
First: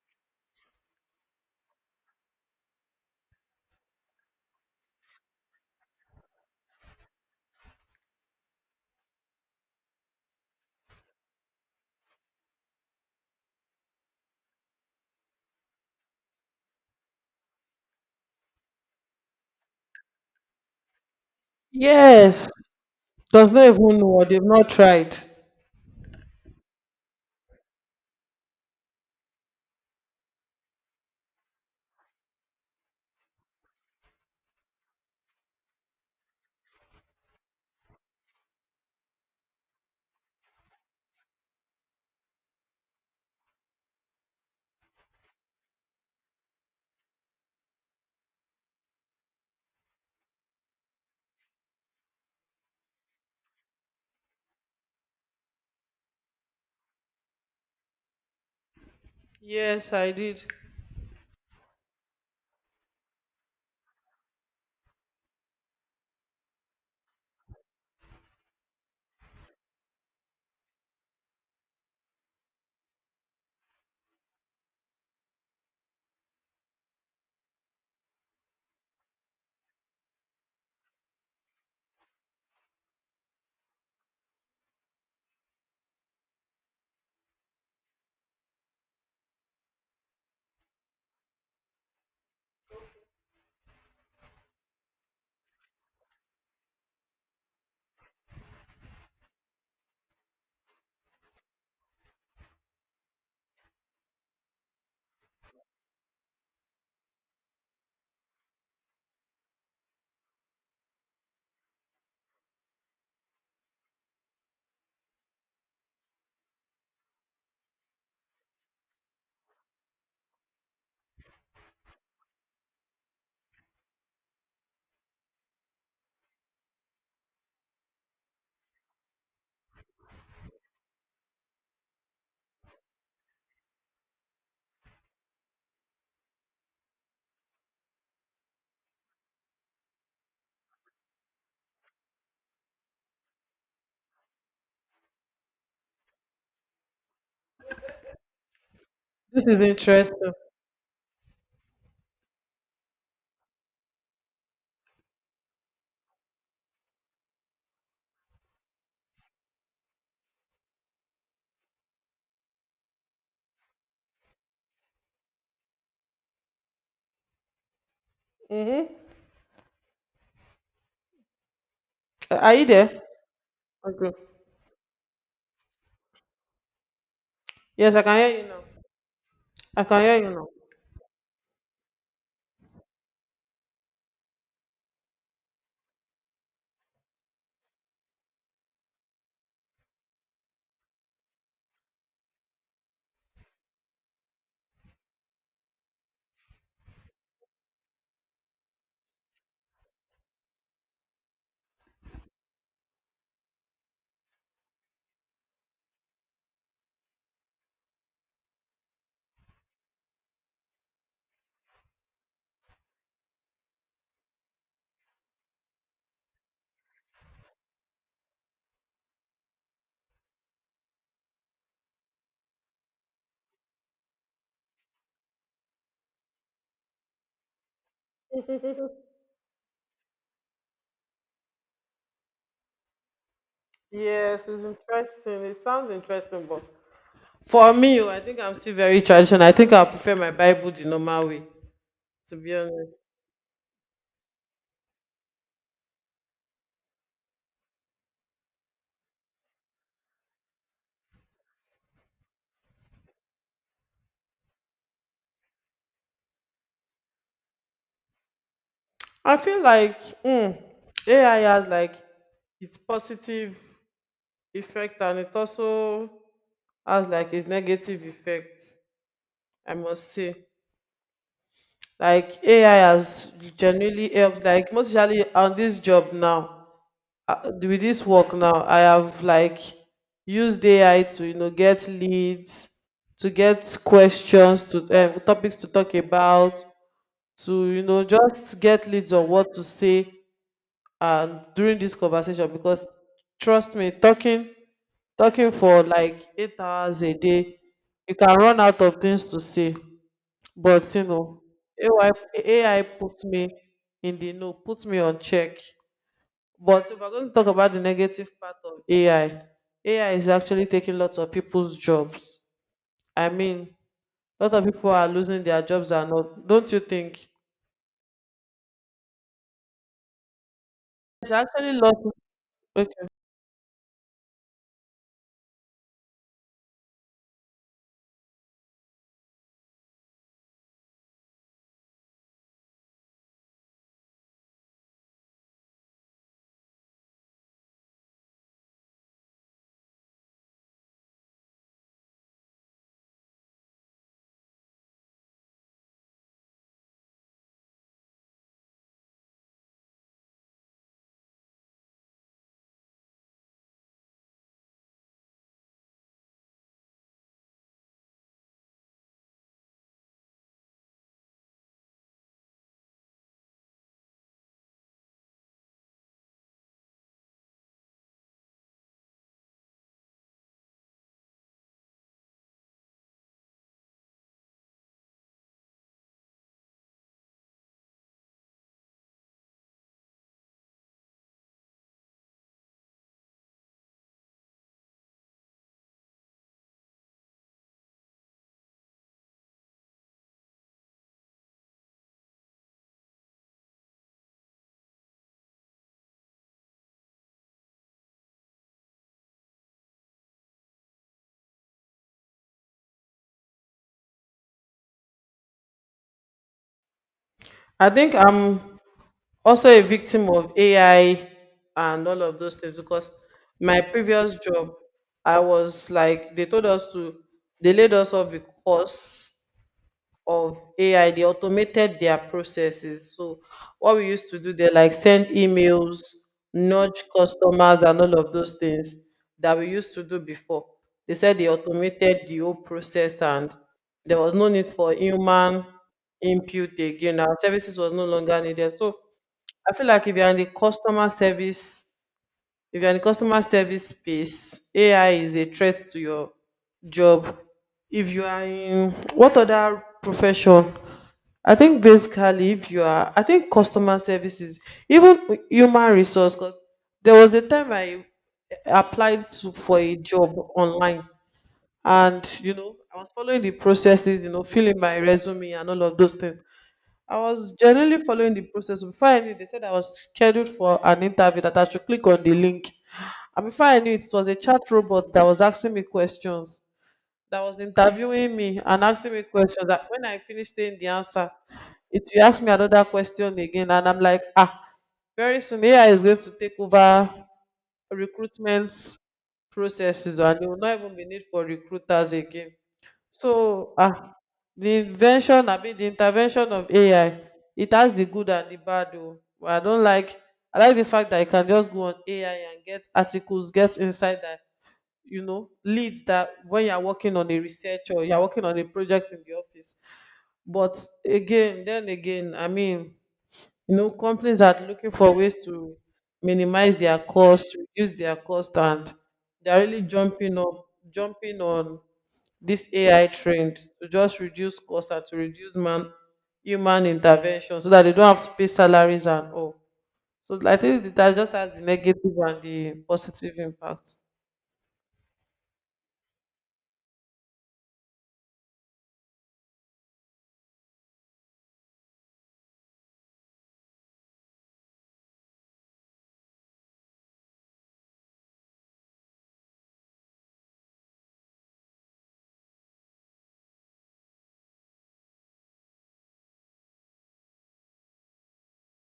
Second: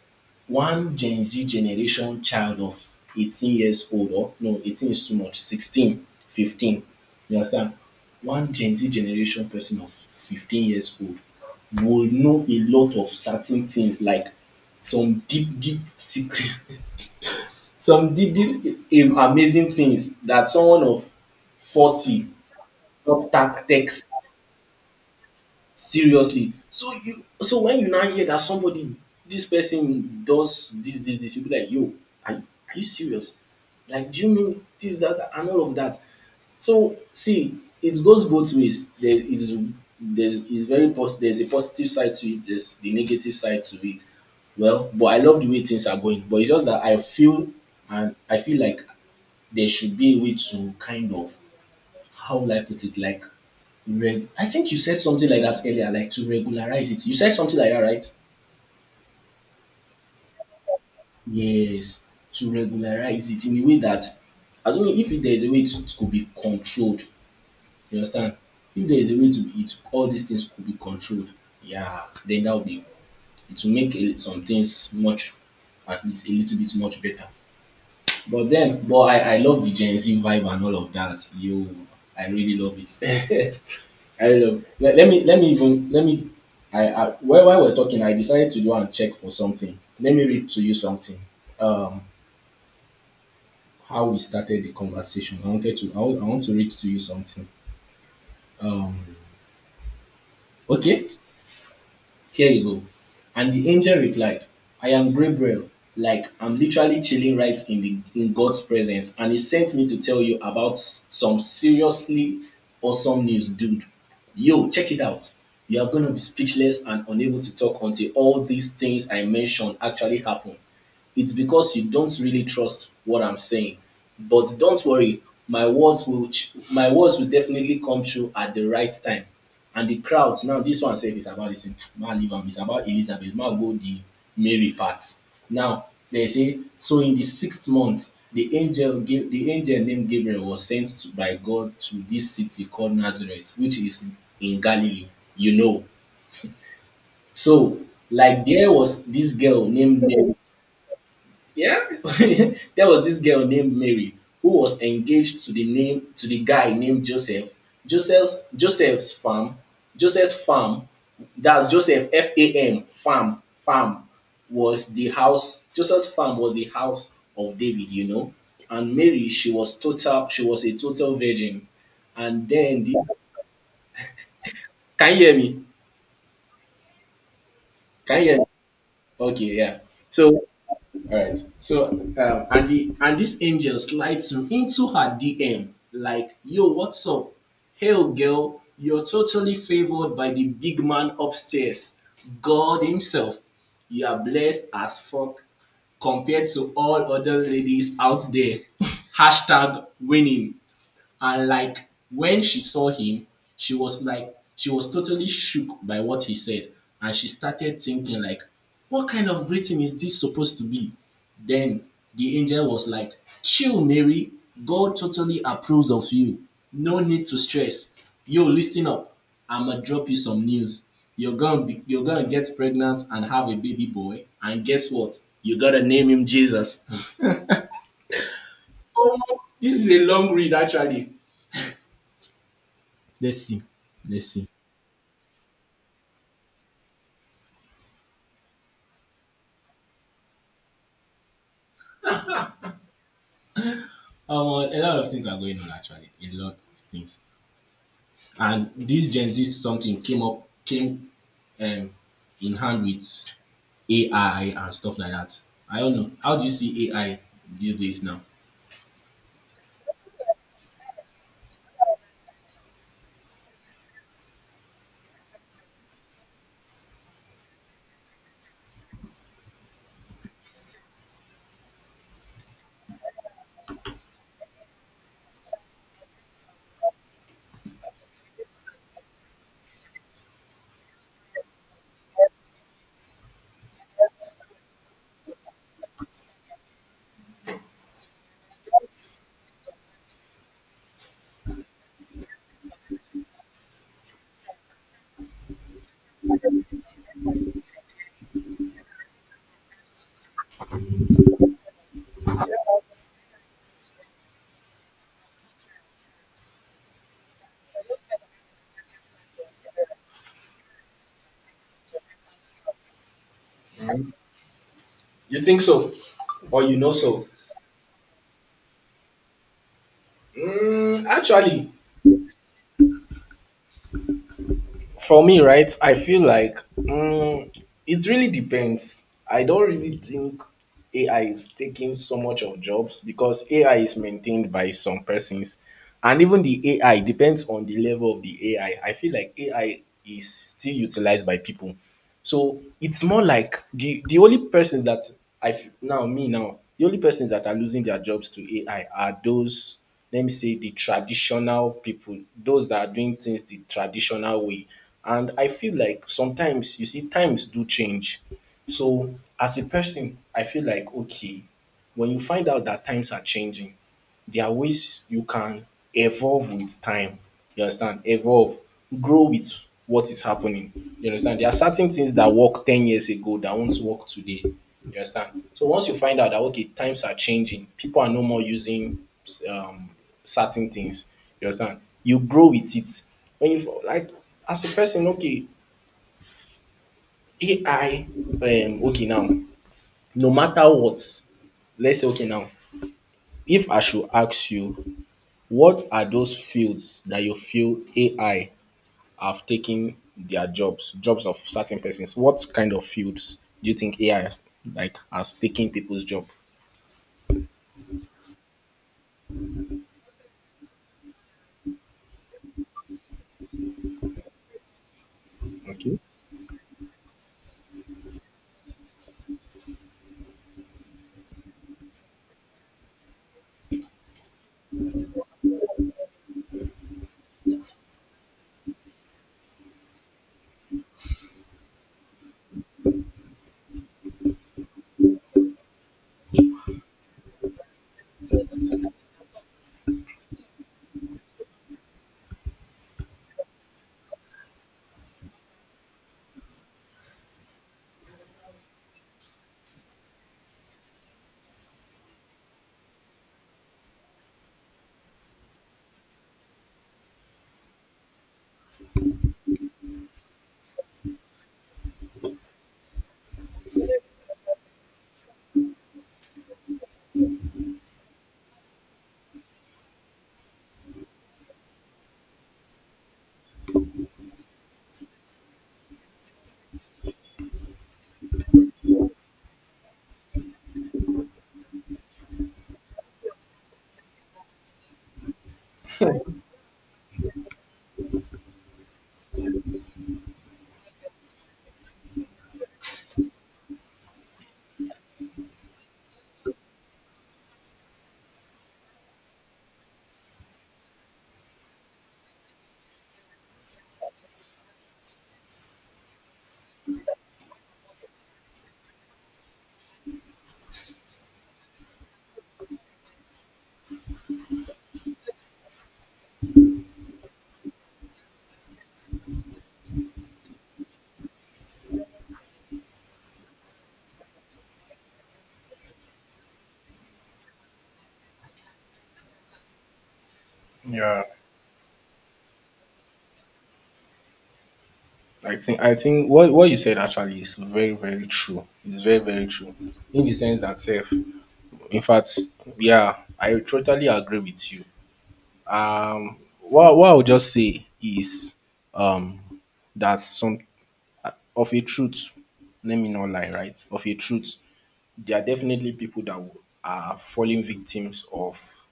Speaker 1: one Gen Z generation child of 18 years old, or no, 18 is too much, 16, 15. You understand? One Gen Z generation person of 15 years old will know a lot of certain things like some deep, deep secret, some did, im- amazing things that someone of 40
Speaker 2: Yes.
Speaker 1: not
Speaker 2: Does
Speaker 1: that
Speaker 2: not even
Speaker 1: takes
Speaker 2: know or they've not tried.
Speaker 1: seriously. So you, so when you now hear that somebody, this person does this, this, this, you be like, yo, are, are you serious? Like, do you mean this, that, that, and all of that? So see, it goes both ways. There is there's is very there's a positive side to it, there's the negative side to it. Well, but I love the way things are going, but it's just that I feel and I feel like there should be a way to, kind of, how will I put it, like, I think you said something like that earlier, like, to regularize it. You said something like that, right?
Speaker 2: Yes, I did.
Speaker 1: Yes, to regularize it in a way that, I don't know if there is a way to, it could be controlled. You understand? If there is a way to it, all these things could be controlled. Yeah, then that would be, it will make a, some things much, at least a little bit much better. But then, but I love the Gen Z vibe and all of that. Yo, I really love it. I really love. Let, let me even let me. While we're talking, I decided to go and check for something. Let me read to you something. Um, how we started the conversation. I wanted to I want to read to you something. Um, okay. Here you go. And the angel replied, I am Gabriel. Like, I'm literally chilling right in, the, in God's presence. And he sent me to tell you about some seriously awesome news, dude. Yo, check it out. You are going to be speechless and unable to talk until all these things I mentioned actually happen. It's because you don't really trust what I'm saying. But don't worry, my words will definitely come true at the right time. And the crowds now, this one says it's about this thing. Man, leave am. It's about Elizabeth. Man, go the Mary part. Now they say so. In the sixth month, the angel named Gabriel was sent to, by God to this city called Nazareth, which is in Galilee. You know, so, like, there was this
Speaker 2: This is
Speaker 1: girl named
Speaker 2: interesting.
Speaker 1: Mary. yeah, there was this girl named Mary who was engaged to the guy named Joseph. Joseph's Joseph's farm, Joseph's farm, that's Joseph FAM, farm, was the house. Joseph's farm was the house of David, you know. And
Speaker 2: Mm-hmm.
Speaker 1: Mary, she was total. She was a total virgin. And
Speaker 2: Are you
Speaker 1: then
Speaker 2: there?
Speaker 1: this,
Speaker 2: Okay.
Speaker 1: can you hear me?
Speaker 2: Yes, I can
Speaker 1: Can you hear
Speaker 2: hear
Speaker 1: me?
Speaker 2: you now.
Speaker 1: Okay, yeah.
Speaker 2: I can hear you
Speaker 1: So, all
Speaker 2: now.
Speaker 1: right. So, and the and this angel slides into her DM like, "Yo, what's up? Hell, girl, you're totally favored by the big man upstairs, God himself. You are blessed as fuck compared to all other ladies out there." Hashtag winning. And, like, when she saw him, she was like, she was totally shook by what he said, and she started thinking like, "What kind of greeting is this supposed to be?" Then the angel was like, "Chill, Mary. God totally approves of you. No need to stress. Yo, listen up. I'ma drop you some news. You're gonna get pregnant and have a baby boy. And guess what? You gotta name him Jesus." Oh, this is a long read actually. Let's see. Let's
Speaker 2: Yes,
Speaker 1: see.
Speaker 2: it's interesting. It sounds interesting, but for me, oh, I think I'm still very traditional. I think I prefer my Bible the normal way, to be honest.
Speaker 1: A lot of things are going on actually, a lot of things. And this Gen Z something came um, in hand with AI and stuff like that. I don't know, how do you see AI these days now?
Speaker 2: I feel like AI has like its positive effect and it also has like its negative effect, I must say. Like AI has genuinely helped, like most especially on this job now, with this work now. I have like used AI to, you know, get leads, to get questions to, topics to talk about, to you know, just get leads on what to say uh, during this conversation, because trust me, talking for like 8 hours a day, you can run out of things to say. But you know, AI, AI puts me in the know, puts me on check. But if we're going to talk about the negative part of AI, AI is actually taking lots of people's jobs. I mean, a lot of people are
Speaker 1: You
Speaker 2: losing their
Speaker 1: think
Speaker 2: jobs,
Speaker 1: so?
Speaker 2: are not,
Speaker 1: Or
Speaker 2: don't
Speaker 1: you
Speaker 2: you
Speaker 1: know
Speaker 2: think?
Speaker 1: so?
Speaker 2: It's
Speaker 1: Actually,
Speaker 2: actually lost. Okay.
Speaker 1: for me, right, I feel like, it really depends. I don't really think AI is taking so much of jobs, because AI is maintained by some persons. And even the AI depends on the level of the AI. I feel like AI is still utilized by people. So it's more like the only persons that I f- now me now the only persons that are losing their jobs to AI are those, let me say, the traditional people, those that are doing things the traditional way. And I feel like sometimes, you see, times do change. So, as a person, I feel like, okay, when you find out that times are changing, there are ways you can evolve with time. You understand? Evolve. Grow with what is happening. You understand? There are certain things that work 10 years ago that won't work today. You understand? So once you find out that, okay, times are changing, people are no more using um, certain things. You understand? You grow with it. When you, like, as a person, okay, AI, okay, now, no matter what, let's say, okay, now, if I should ask you, what are those fields that you feel AI have taken their jobs, jobs of certain persons? What kind of fields do you think AI has, like, has taken people's job?
Speaker 2: I think I'm also a victim of AI and all of those things because my previous job, I was
Speaker 1: Okay.
Speaker 2: like, they told us to, they laid us off because of AI. They automated their processes. So what we used to do, they like send emails, nudge customers and all of those things that we used to do before. They said they automated the whole process and there was no need for human input again. Our services was no longer needed. So I feel like if you're in the customer service, if you're in the customer service space, AI is a threat to your job. If you are in what other profession, I think basically, if you are, I think customer services, even human resource, because there was a time I applied to for a job online, and you know, I was following the processes, you know, filling my resume and all of those things. I was generally following the process. Before I knew, they said I was scheduled for an interview that I should click on the link. And before I knew it was a chat robot that was asking me questions, that was interviewing me and asking me questions, that when I finished saying the answer, it you ask me another question again, and I'm like, ah, very soon AI is going to take over recruitment processes, and there will not even be need for recruiters again. So, ah, the invention, I mean, the intervention of AI, it has the good and the bad. Oh, but I don't like. I like the fact that I can just go on AI and get articles, get insight, that you know leads, that when you're working on a research or you're working on a project in the office. But again, then again, I mean, you know, companies are looking for ways to minimize their cost, reduce their cost, and they're really jumping on this AI trend to just reduce cost and to reduce man human intervention, so that they don't have to pay salaries and all. So I think that
Speaker 1: Yeah,
Speaker 2: just has the negative and the positive impact.
Speaker 1: I think what you said actually is very, very true. It's very, very true, in the sense that self. In fact, yeah, I totally agree with you. What I would just say is um that some of a truth. Let me not lie, right? Of a truth, there are definitely people that are falling victims of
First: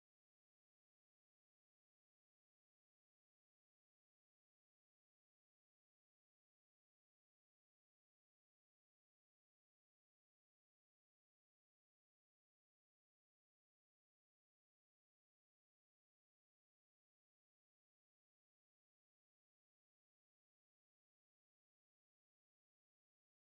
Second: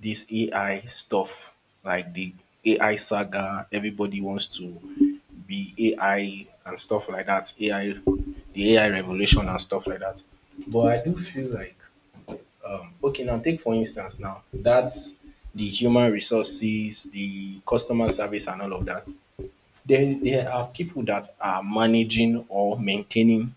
Speaker 1: this AI stuff, like the AI saga. Everybody wants to be AI and stuff like that. AI, the AI revolution and stuff like that. But I do feel like, okay, now, take for instance now, that's the human resources, the customer service, and all of that. There are people that are managing or maintaining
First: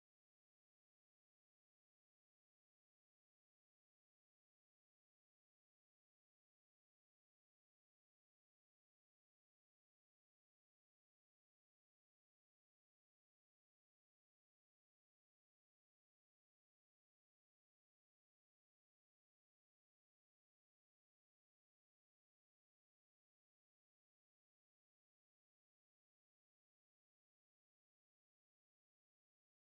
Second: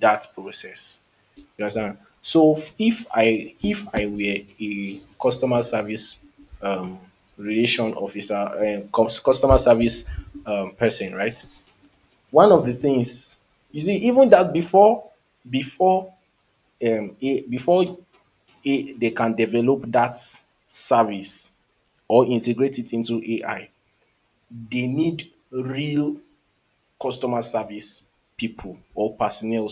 Speaker 1: that process, you understand? So if I were a customer service um, relation officer, customer service person, right? One of the things, you see, even that before before they can develop that service or integrate it into AI, they need real customer service people or personnel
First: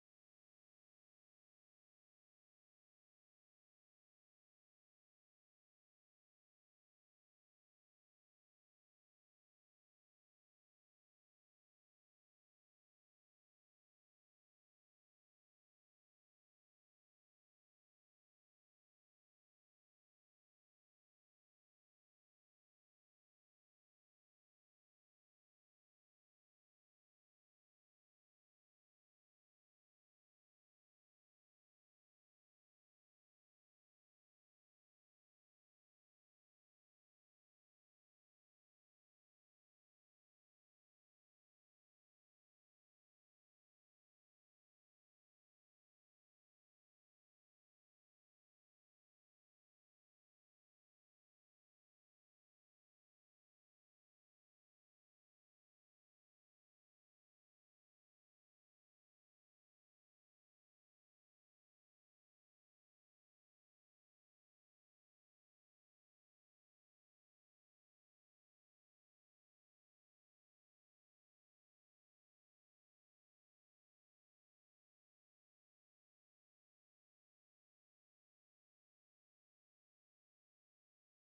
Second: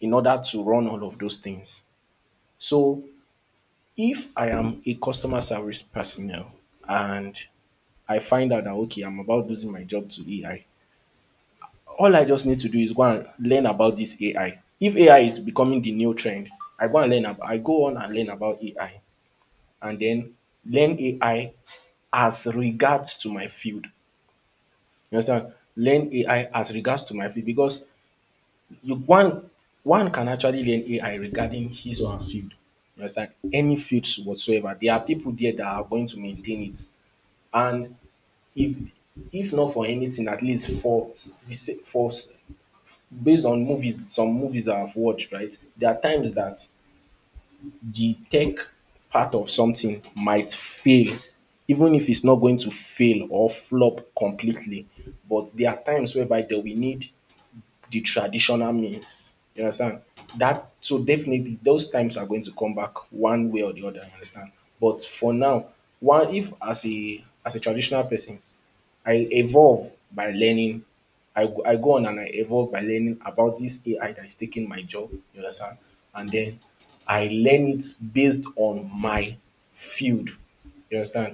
Speaker 1: in order to run all of those things. So, if I am a customer service personnel and I find out that, okay, I'm about losing my job to AI, all I just need to do is go and learn about this AI. If AI is becoming the new trend, I go on and learn about AI, and then learn AI as regards to my field. You understand? Learn AI as regards to my field, because you one one can actually learn AI regarding his or her field. You understand? Any fields whatsoever. There are people there that are going to maintain it. And if if not for anything, at least for s- the sa- for s- based on movies, some movies that I've watched, right, there are times that the tech part of something might fail, even if it's not going to fail or flop completely, but there are times whereby that we need the traditional means. You understand? That, so definitely those times are going to come back one way or the other, you understand? But for now, one, if as a traditional person, I evolve by learning. I go on and I evolve by learning about this AI that is taking my job, you understand? And then I learn it based on my field, you understand?